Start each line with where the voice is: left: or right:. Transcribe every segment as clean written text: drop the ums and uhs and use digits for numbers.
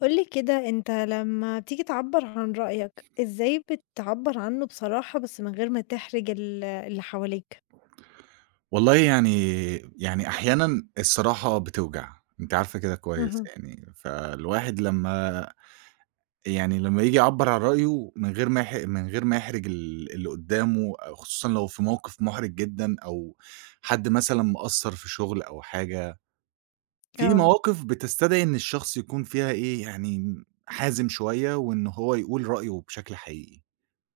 left: قُل لي كده أنت لمّا بتيجي تعبّر عن رأيك، إزاي بتعبّر عنه بصراحة بس من غير ما تحرج اللي حواليك؟
right: والله، يعني أحيانًا الصراحة بتوجع، أنتِ عارفة كده كويس
left: اهم،
right: يعني. فالواحد لمّا ييجي يعبّر عن رأيه من غير ما يحرج اللي قدّامه، أو خصوصًا لو في موقف محرج جدًا، أو حد مثلًا مقصّر في شغل أو حاجة. في
left: آه،
right: مواقف بتستدعي إن الشخص يكون فيها إيه، يعني حازم شوية، وإن هو يقول رأيه بشكل حقيقي.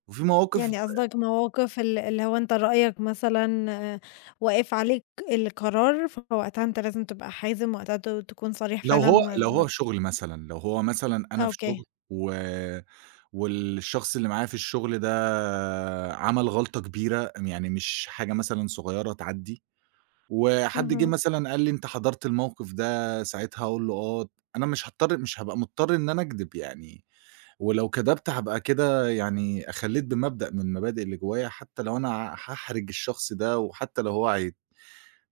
right: وفي مواقف
left: يعني قصدك مواقف اللي هو أنت رأيك مثلًا واقف عليك القرار، فوقتها أنت لازم تبقى حازم، وقتها تكون صريح
right: لو
left: فعلًا
right: هو
left: ما
right: لو هو
left: ما
right: شغل مثلًا، لو هو مثلًا أنا في
left: أوكي،
right: شغل و والشخص اللي معايا في الشغل ده عمل غلطة كبيرة، يعني مش حاجة مثلًا صغيرة تعدّي. وحد جه
left: اهم،
right: مثلًا قال لي: "أنت حضرت الموقف ده." ساعتها هاقول له: "آه." أنا مش هابقى مضطر إن أنا أكدب يعني. ولو كدبت هابقى كده يعني أخلّيت بمبدأ من المبادئ اللي جوايا، حتى لو أنا هاحرج الشخص ده، وحتى لو هو هيت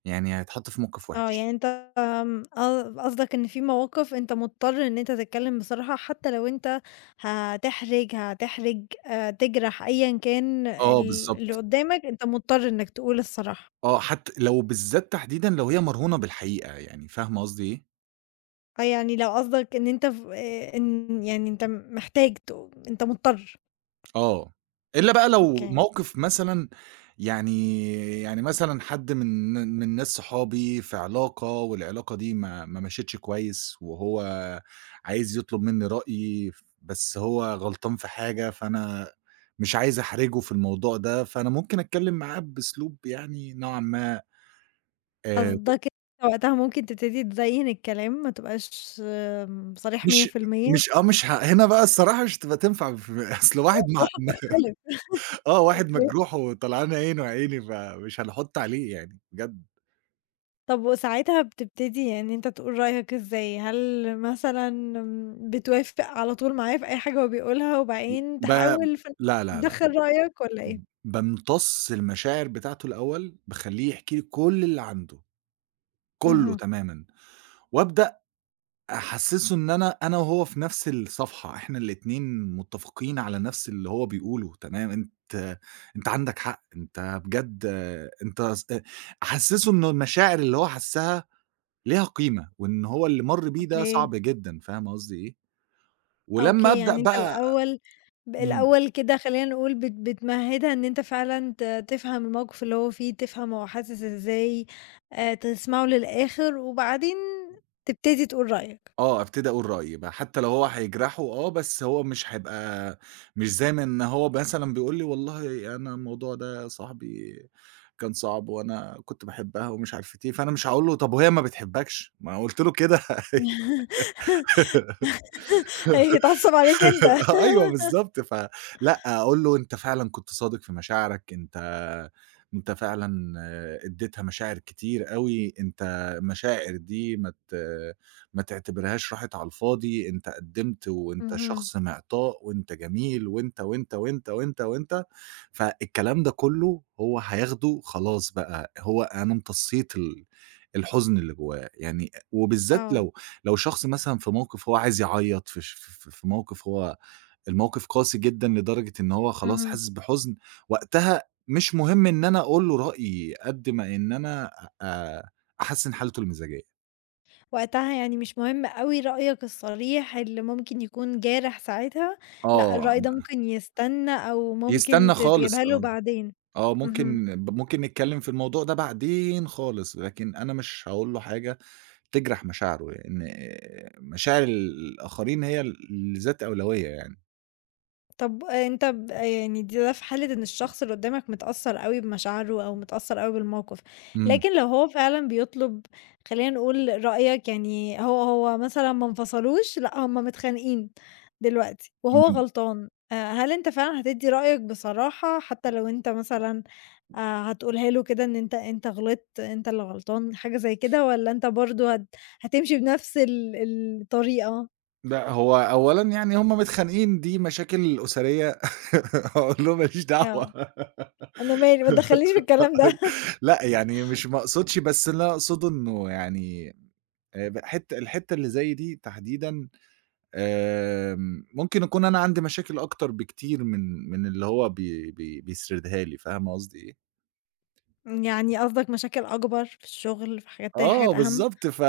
right: يعني هيتحط في موقف
left: آه
right: وِحِش.
left: يعني أنت آمم، آه، قصدك إن في مواقف أنت مضطر إن أنت تتكلم بصراحة، حتى لو أنت هتحرج، تجرح أيًا كان ال
right: آه
left: اللي
right: بالضبط.
left: قدامك، أنت مضطر إنك تقول الصراحة.
right: آه، حتى لو بالذات تحديدًا لو هي مرهونة بالحقيقة، يعني فاهمة قصدي إيه؟
left: فيعني لو قصدك إن أنت ف إن يعني أنت محتاج تقو أنت مضطر،
right: آه، إلا بقى لو
left: أوكي.
right: موقف مثلًا يعني يعني مثلًا حد من ناس صحابي في علاقة والعلاقة دي ما مشيتش كويس، وهو عايز يطلب مني رأيي بس هو غلطان في حاجة، فأنا مش عايز أحرجه في الموضوع ده. فأنا ممكن أتكلم معاه بأسلوب يعني نوعًا ما، آآ،
left: قصدك أنت وقتها ممكن تبتدي تزيّن الكلام، ما تبقاش صريح
right: مش
left: 100%
right: مش آه، مش ه هنا بقى الصراحة مش هتبقى تنفع في أصل واحد مع
left: بصراحة بتختلف،
right: آه، واحد
left: أوكي.
right: مجروح وطلعان عينه يا عيني، فمش هنحُط عليه يعني بجد.
left: طب وساعتها بتبتدي يعني إن أنت تقول رأيك إزاي؟ هل مثلًا بتوافق على طول معاه في أي حاجة هو بيقولها وبعدين
right: ب
left: تحاول في
right: لا، لا، لأ.
left: تدخّل رأيك والّا
right: ب
left: إيه؟
right: بامتص المشاعر بتاعته الأول، باخلّيه يحكي لي كل اللي عنده، كلّه
left: اهم،
right: تمامًا. وأبدأ أحسّسه إن أنا وهو في نفس الصفحة، إحنا الاتنين متّفقين على نفس اللي هو بيقوله، تمام، أنت عندك حق، أنت بجد أنت ص أحسّسه إنه المشاعر اللي هو حسّها ليها قيمة، وإن هو اللي مَر بيه ده
left: أوكي،
right: صعب جدًا، فاهم قصدي إيه؟ ولمّا
left: أوكي،
right: أبدأ
left: يعني أنت
right: بقى.
left: الأول ب
right: إمم.
left: الأول كده خلّينا نقول بتمهّدها إن أنت فعلًا تفهم الموقف اللي هو فيه، تفهم هو حاسس إزاي، تسمعه للآخر وبعدين تبتدي تقول رأيك،
right: آه، أبتدي أقول رأيي بقى، حتى لو هو هيجرحه. آه، بس هو مش هيبقى مش زي ما إن هو مثلًا بيقول لي والله أنا الموضوع ده صاحبي كان صعب وأنا كنت باحبها ومش عارفة إيه. فأنا مش هاقول له طب وهي ما بتحبكش؟ ما أنا قُلت له كده.
left: هيتعصب عليك أنت.
right: أيوه بالضبط. فلأ، أقول له أنت فعلًا كنت صادق في مشاعرك. أنت فعلًا اديتها مشاعر كتير أوي. أنت المشاعر دي ما تعتبرهاش راحت على الفاضي. أنت قدّمت وأنت
left: اهم،
right: شخص معطاء وأنت جميل وأنت، وأنت، وأنت، وأنت، وأنت. فالكلام ده كله هو هياخده خلاص بقى. هو أنا امتصيت الحزن اللي جواه. يعني وبالذات
left: آه،
right: لو لو شخص مثلًا في موقف هو عايز يعيّط، في ش ف في موقف هو الموقف قاسي جدًا لدرجة إن هو خلاص
left: اهم.
right: حاسس بحزن. وقتها مش مهم إن أنا أقول له رأيي قد ما إن أنا أ أحسّن حالته المزاجية.
left: وقتها يعني مش مهم أوي رأيك الصريح اللي ممكن يكون جارح ساعتها، لأ
right: آه،
left: الرأي ده ممكن يستنى أو
right: يستنى
left: ممكن ت
right: خالص.
left: تجيبها له
right: آه،
left: بعدين.
right: آه
left: اهم.
right: ممكن نتكلّم في الموضوع ده بعدين خالص، لكن أنا مش هاقول له حاجة تجرح مشاعره، لإن مشاعر الآخرين هي ذات أولوية يعني.
left: طب أنت يعني ده في حالة إن الشخص اللي قدّامك متأثّر أوي بمشاعره أو متأثّر أوي بالموقف،
right: إمم.
left: لكن لو هو فعلًا بيطلب خلّينا نقول رأيك يعني هو مثلًا ما انفصلوش، لأ هُم متخانقين دلوقتي وهو
right: إمم.
left: غلطان، هل أنت فعلًا هتدّي رأيك بصراحة حتى لو أنت مثلًا آآ هتقولها له كده إن أنت غلطت، أنت اللي غلطان، حاجة زي كده والّا أنت برضه هتمشي بنفس الطريقة؟
right: لأ، هو أولًا يعني هُم متخانقين دي مشاكل أسرية. هاقول لهم ما ليش
left: آه،
right: دعوة.
left: أنا مالي ما تدخّلنيش في الكلام ده.
right: لأ، يعني مش ما اقصدش بس اللي أنا أقصده إنه يعني، ب حتّة الحتّة اللي زي دي تحديدًا. آمم، ممكن أكون أنا عندي مشاكل أكتر بكتير من اللي هو بي بي بيسردها لي، فاهمة قصدي إيه؟
left: إمم، يعني قصدك مشاكل أكبر في الشغل، في حاجات تانية
right: آه،
left: حاجات أهم،
right: بالضبط. ف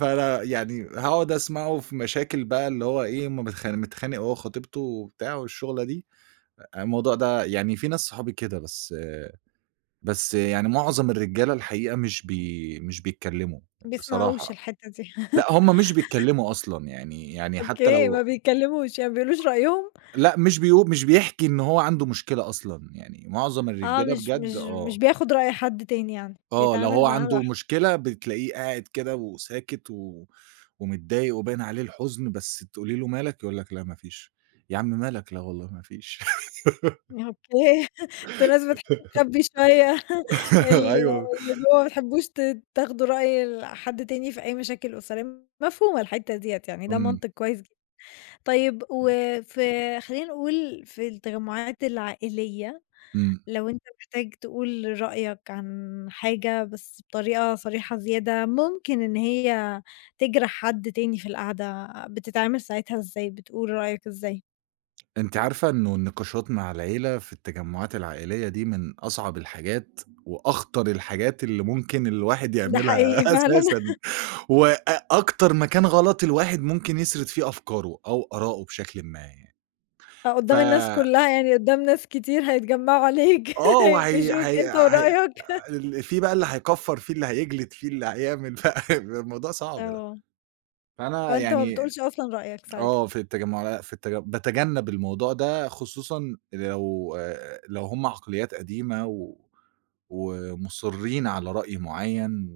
right: فأنا يعني هاقعد أسمعه في مشاكل بقى اللي هو إيه، هُم متخانق هو وخطيبته وبتاع والشغلة دي. الموضوع ده يعني في ناس صحابي كده، بس يعني معظم الرجالة الحقيقة مش بيتكلموا
left: ما بيسمعوش
right: بصراحة.
left: الحتّة دي.
right: لأ، هم مش بيتكلموا أصلًا يعني. يعني حتى
left: أوكي،
right: لو،
left: ما بيتكلّموش، يعني ما بيقولوش رأيهم،
right: لأ مش بيحكي إن هو عنده مشكلة أصلًا. يعني معظم
left: آه،
right: الرجالة
left: مش مش
right: بجد.
left: مش
right: آه،
left: بياخد رأي حد تاني يعني،
right: آه لو هو
left: بيتعامل معاه
right: عنده
left: لوحده.
right: مشكلة بتلاقيه قاعد كده وساكت و ومتضايق وباين عليه الحزن، بس تقولي له مالك؟ يقول لك: "لأ ما فيش." يا عم مالك؟ "لأ والله ما فيش."
left: أوكي، أنتم ناس بتحبّوا تخبّي شوية ال
right: أيوه.
left: اللي جوّه، ما بتحبّوش تاخدوا رأي حد تاني في أي مشاكل أسرية، مفهومة الحتّة ديّة يعني، ده
right: إمم.
left: منطق كويس جدًا. طيب خلّينا نقول في التجمُّعات العائلية
right: إمم.
left: لو أنت محتاج تقول رأيك عن حاجة بس بطريقة صريحة زيادة ممكن إن هي تجرح حد تاني في القعدة، بتتعامل ساعتها إزاي، بتقول رأيك إزاي؟
right: أنتِ عارفة إنه النقاشات مع العيلة في التجمعات العائلية دي من أصعب الحاجات، وأخطر الحاجات اللي ممكن الواحد
left: ده
right: يعملها
left: حقيقي فعلًا
right: أساسًا، وأكتر مكان غلط الواحد ممكن يسرد فيه أفكاره أو آراءه بشكل ما يعني. ف
left: قدّام الناس كلّها يعني قدّام ناس كتير هيتجمعوا عليك
right: آه، وهي
left: هيقفشوك
right: هي
left: أنت
right: هي
left: ورأيك
right: في بقى اللي هيكفّر، في اللي هيجلد، في اللي هيعمل، فالموضوع صعب لأ.
left: آه،
right: فأنا
left: فأنت ما
right: يعني
left: بتقولش أصلًا رأيك ساعتها،
right: في التجمع لأ، في التج باتجنب الموضوع ده خصوصًا لو، لو هم عقليات قديمة ومُصرّين على رأي معيّن.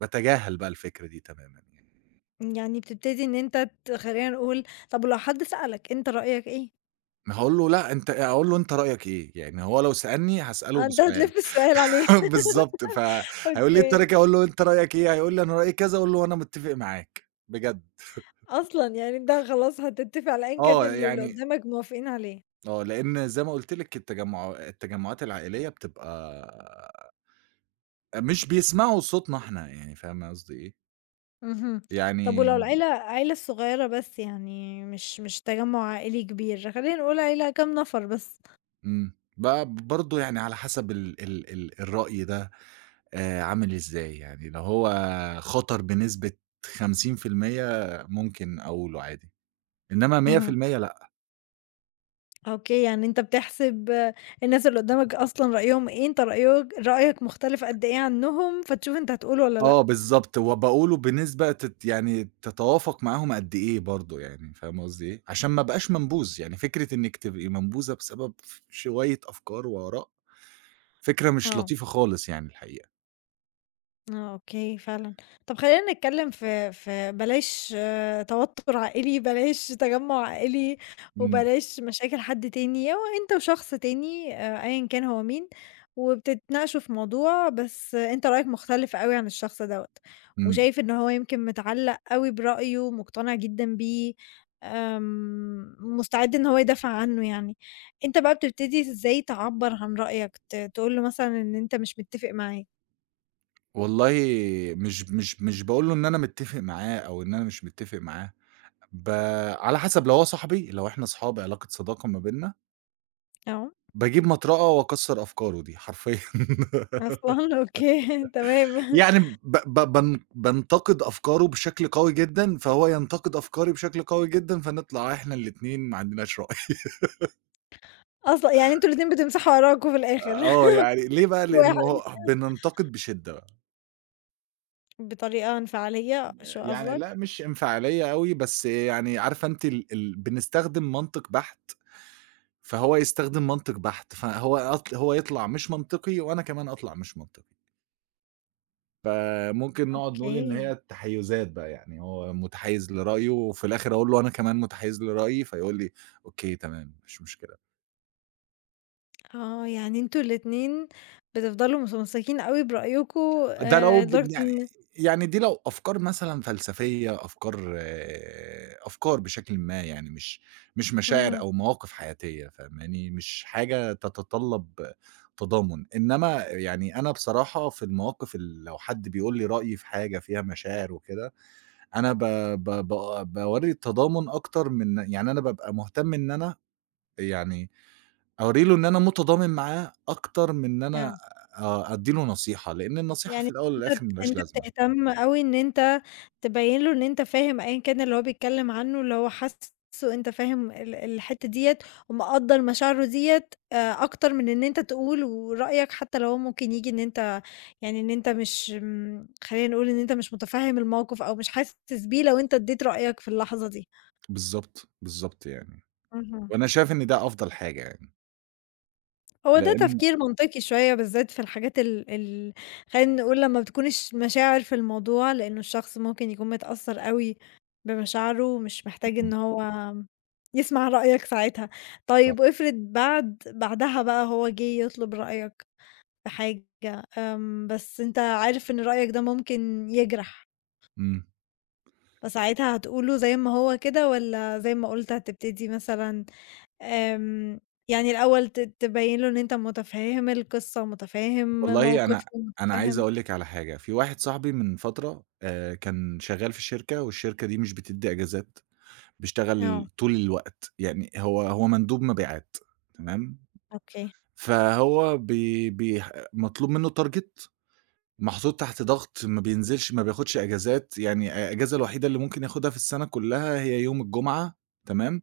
right: باتجاهل بقى الفكرة دي تمامًا يعني.
left: يعني بتبتدي إن أنت خلّينا نقول طب ولو حد سألك أنت رأيك إيه؟
right: هاقول له لأ أنت، هاقول له أنت رأيك إيه؟ يعني هو لو سألني هاسأله
left: آه، أنت
right: بسؤال.
left: هتلِف السؤال عليه
right: بالضبط، فهيقول لي أنت رأيك
left: أوكي.
right: إيه؟ هاقول له أنت رأيك إيه؟ هيقول لي أنا رأيي كذا، أقول له وأنا متّفق معاك بجد.
left: أصلًا، يعني أنت خلاص هتتفق على أيًا كان
right: آه،
left: اللي
right: يعني
left: قدّامك موافقين عليه.
right: آه، لإن زي ما قُلت لِك التجمعات العائلية بتبقى مش بيسمعوا صوتنا إحنا، يعني فاهمة قصدي إيه؟
left: اهم. طب
right: يعني.
left: ولو العيلة الصغيّرة بس يعني مش تجمُّع عائلي كبير، خلّينا نقول عيلة كام نفر بس؟
right: إمم، برضه يعني على حسب ال ال ال الرأي ده عامل إزاي، يعني لو هو خطر بنسبة 50% ممكن أقوله عادي، إنما
left: اهم.
right: 100% لأ.
left: أوكي، يعني أنت بتحسب الناس اللي قدّامك أصلًا رأيهم إيه، أنت رأيك مختلف قد إيه عنّهم، فتشوف أنت هتقول والّا لأ.
right: آه بالضبط، وباقوله بنسبة يعني تتوافق معاهم قد إيه برضه يعني، فاهمة قصدي إيه؟ عشان ما ابقاش منبوذ، يعني فكرة إنِّك تبقي منبوذة بسبب شوية أفكار وآراء. فكرة مش
left: آه.
right: لطيفة خالص يعني الحقيقة.
left: آه، أوكي فعلًا. طب خلّينا نتكلّم في بلاش توتُّر عائلي، بلاش تجمُّع عائلي،
right: إمم.
left: وبلاش مشاكل حد تاني، هو أنت وشخص تاني أيًا كان هو مين، وبتتناقشوا في موضوع بس أنت رأيك مختلف أوي عن الشخص دوّة،
right: إمم.
left: وشايف إن هو يمكن متعلّق أوي برأيه، مقتنع جدًا بيه، مستعد إن هو يدافع عنّه يعني. أنت بقى بتبتدي إزاي تعبّر عن رأيك، تقول له مثلًا إن أنت مش متّفق معاه؟
right: والله مش باقول له إن أنا متّفق معاه أو إن أنا مش متّفق معاه. ب على حسب لو هو صاحبي لو إحنا صحاب علاقة صداقة ما بيننا،
left: آه.
right: باجيب مطرقة وأكسّر أفكاره دي حرفيًا.
left: أصلًا! أوكي تمام.
right: يعني ب ب بان بانتقد أفكاره بشكل قوي جدًا، فهو ينتقد أفكاري بشكل قوي جدًا، فنطلع إحنا الاتنين ما عندناش رأي.
left: أصلًا يعني أنتم الاتنين بتمسحوا وراكم في الآخر
right: آه، يعني ليه بقى؟
left: واحد
right: لإنه بننتقد بشدة.
left: بطريقة انفعالية شو
right: يعني لأ،
left: قصدك؟
right: مش انفعالية أوي، بس يعني عارفة أنتِ، ال ال بنستخدم منطق بحت، فهو يستخدم منطق بحت، فهو هو يطلع مش منطقي وأنا كمان أطلع مش منطقي. فممكن نقعد نقول إن هي
left: أوكي.
right: تحيُّزات بقى، يعني هو متحيِّز لرأيه وفي الآخر أقول له أنا كمان متحيِّز لرأيي، فيقول لي: "أوكي، تمام، مفيش مشكلة."
left: آه. يعني أنتم الاتنين بتفضلوا متمسّكين أوي برأيكم
right: ده لو بن
left: لدرجة
right: يعني
left: إن
right: يعني دي لو أفكار مثلًا فلسفية، أفكار آه، أفكار بشكلٍ ما يعني مش مش مشاعر
left: اهم.
right: أو مواقف حياتية فاهماني، مش حاجة تتطلب تضامن. إنما يعني أنا بصراحة في المواقف، لو حد بيقول لي رأيي في حاجة فيها مشاعر وكده، أنا ب ب ب باورّي التضامن، أكتر من يعني أنا بابقى مهتم إن أنا يعني أورّي له إن أنا متضامن معاه أكتر من إن أنا
left: آه.
right: أدّي له نصيحة، لإن النصيحة في
left: يعني
right: الأول
left: أنت
right: والآخر ما لهاش
left: أنت
right: لازمة.
left: بتهتم أوي إن أنت تبيّن له إن أنت فاهم أيًا كان اللي هو بيتكلّم عنّه، اللي هو حاسّه أنت فاهم الحتّة ديّة ومقدّر مشاعره ديّة أكتر من إن أنت تقول ورأيك حتّى لو هو ممكن ييجي إن أنت يعني إن أنت مش م خلّينا نقول إن أنت مش مُتفهِّم الموقِف أو مش حاسس بيه لو أنت ادّيت رأيك في اللحظة دي.
right: بالضبط، بالضبط يعني.
left: اهم.
right: وأنا شايف إن ده أفضل حاجة يعني.
left: هو ده
right: لإن
left: تفكير منطقي شوية بالذات في الحاجات ال ال خلينا نقول لمّا بتكون مشاعر في الموضوع، لإنه الشخص ممكن يكون متأثّر أوي بمشاعره ومش محتاج
right: إمم.
left: إن هو يسمع رأيك ساعتها.
right: صح.
left: طيب وافرض بعدها بقى هو جِه يطلب رأيك في حاجة، بس أنت عارف إن رأيك ده ممكن يجرح،
right: إمم.
left: فساعتها هتقوله زي ما هو كده والّا زي ما قُلت هتبتدي مثلًا آمم، يعني الأول تبيّن له إن أنت مُتفهِّم القصة، مُتفهِّم
right: والله أنا
left: موقفه،
right: عايز
left: مُتفهِّم
right: أقول لِك على حاجة، في واحد صاحبي من فترة، كان شغال في شركة والشركة دي مش بتدّي إجازات،
left: آه،
right: بيشتغل طول الوقت، يعني هو هو مندوب مبيعات. تمام،
left: أوكي.
right: فهو بي بيح مطلوب منه target، محطوط تحت ضغط، ما بينزلش ما بياخدش إجازات. يعني أ الإجازة الوحيدة اللي ممكن ياخدها في السنة كلّها هي يوم الجمعة. تمام،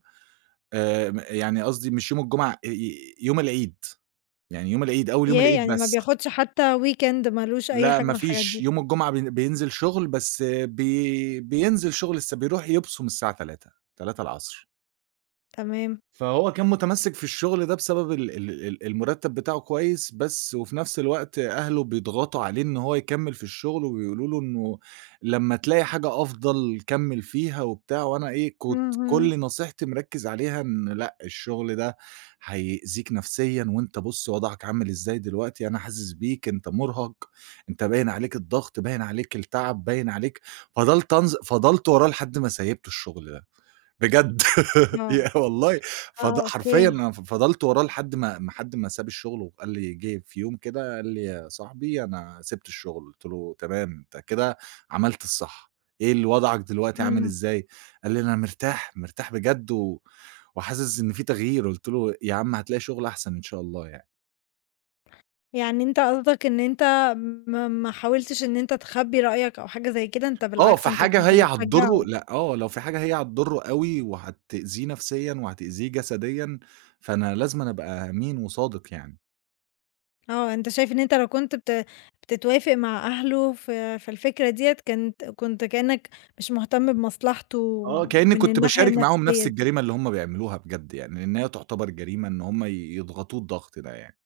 right: م يعني قصدي مش يوم الجمعة، ي ي يوم العيد. يعني يوم العيد، أول يوم
left: ياه!
right: العيد
left: يعني ما
right: بس.
left: بياخدش حتى weekend ما لوش أي
right: لأ،
left: حاجة
right: ما
left: من الحاجات
right: فيش،
left: دي،
right: يوم الجمعة بينزل شغل. بس آه، بينزل شغل، بيروح يبصم الساعة 15:00، 15:00.
left: تمام.
right: فهو كان متمسّك في الشغل ده بسبب ال ال ال المرتّب بتاعه كويس. بس وفي نفس الوقت أهله بيضغطوا عليه إن هو يكمّل في الشغل، وبيقولوا له إنه لمّا تلاقي حاجة أفضل كمّل فيها وبتاع. وأنا إيه، كنت
left: اهم،
right: كل نصيحتي مركّز عليها إن لأ، الشغل ده هيأذيك نفسيًا، وأنت بُص وضعك عامل إزاي دلوقتي، أنا حاسس بيك، أنت مُرهَق، أنت باين عليك الضغط، باين عليك التعب، باين عليك. فضلت وراه لحد ما سيبت الشغل ده. بجد
left: آه،
right: يا والله.
left: آه، أوكي،
right: حرفيًا أنا فضلت وراه لحد ما ساب الشغل، وقال لي جه في يوم كده قال لي: "يا صاحبي أنا سِبت الشغل." قُلت له: "تمام، أنت كده عملت الصح، إيه وضعك دلوقتي عامل
left: إمم.
right: إزاي؟" قال لي: "أنا مرتاح، مرتاح بجد وحاسس إن في تغيير." قُلت له: "يا عم هتلاقي شغل أحسن إن شاء الله يعني."
left: يعني أنت قصدك إن أنت ما حاولتش إن أنت تخبّي رأيك أو حاجة زي كده، أنت
right: آه،
left: بالعكس أنت
right: فحاجة
left: كنت
right: هي هتضره
left: بتشجّعه.
right: لأ، آه، لو في حاجة هي هتضره أوي وهتأذيه نفسيًا وهتأذيه جسديًا، فأنا لازمًا أبقى أمين وصادق يعني.
left: آه، أنت شايف إن أنت لو كنت بتتوافق مع أهله في الفكرة ديّة، كانت كنت كأنك مش مهتم بمصلحته
right: آه، كإني
left: من
right: كنت
left: الناحية
right: باشارك معاهم نفس
left: النفسية دي.
right: الجريمة اللي هم بيعملوها بجد يعني، لإن هي تعتبر جريمة إن هم يضغطوه الضغط ده يعني.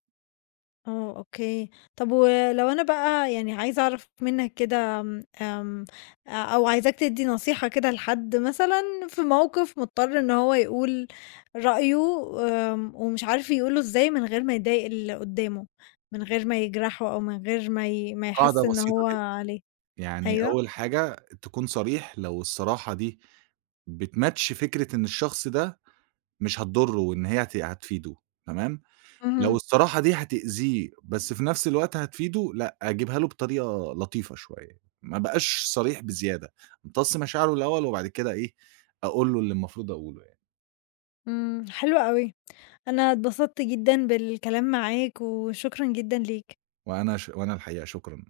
left: آه، أوكي. طب ولو أنا بقى يعني عايزة أعرف منك كده آمم، آمم، أو عايزاك تدّي نصيحة كده لحد مثلًا في موقف مضطر إن هو يقول رأيه ومش عارف يقوله إزاي من غير ما يضايق اللي قدّامه، من غير ما يجرحه أو من غير ما ما
right: قاعدة
left: يحس إن
right: بسيطة
left: هو
right: جدًا،
left: عليه.
right: يعني
left: أيوه.
right: أول حاجة تكون صريح لو الصراحة دي بتmatch فكرة إن الشخص ده مش هتضره وإن هي هتفيده. تمام، لو
left: اهم.
right: الصراحة دي هتأذيه بس في نفس الوقت هتفيده، لأ أجيبها له بطريقة لطيفة شوية، ما أبقاش صريح بزيادة. أمتص مشاعره الأول وبعد كده إيه، أقول له اللي المفروض أقوله يعني.
left: إمم، حلو أوي، أنا اتبسطت جدًا بالكلام معاك، وشكرًا جدًا ليك.
right: وأنا الحقيقة شكرًا.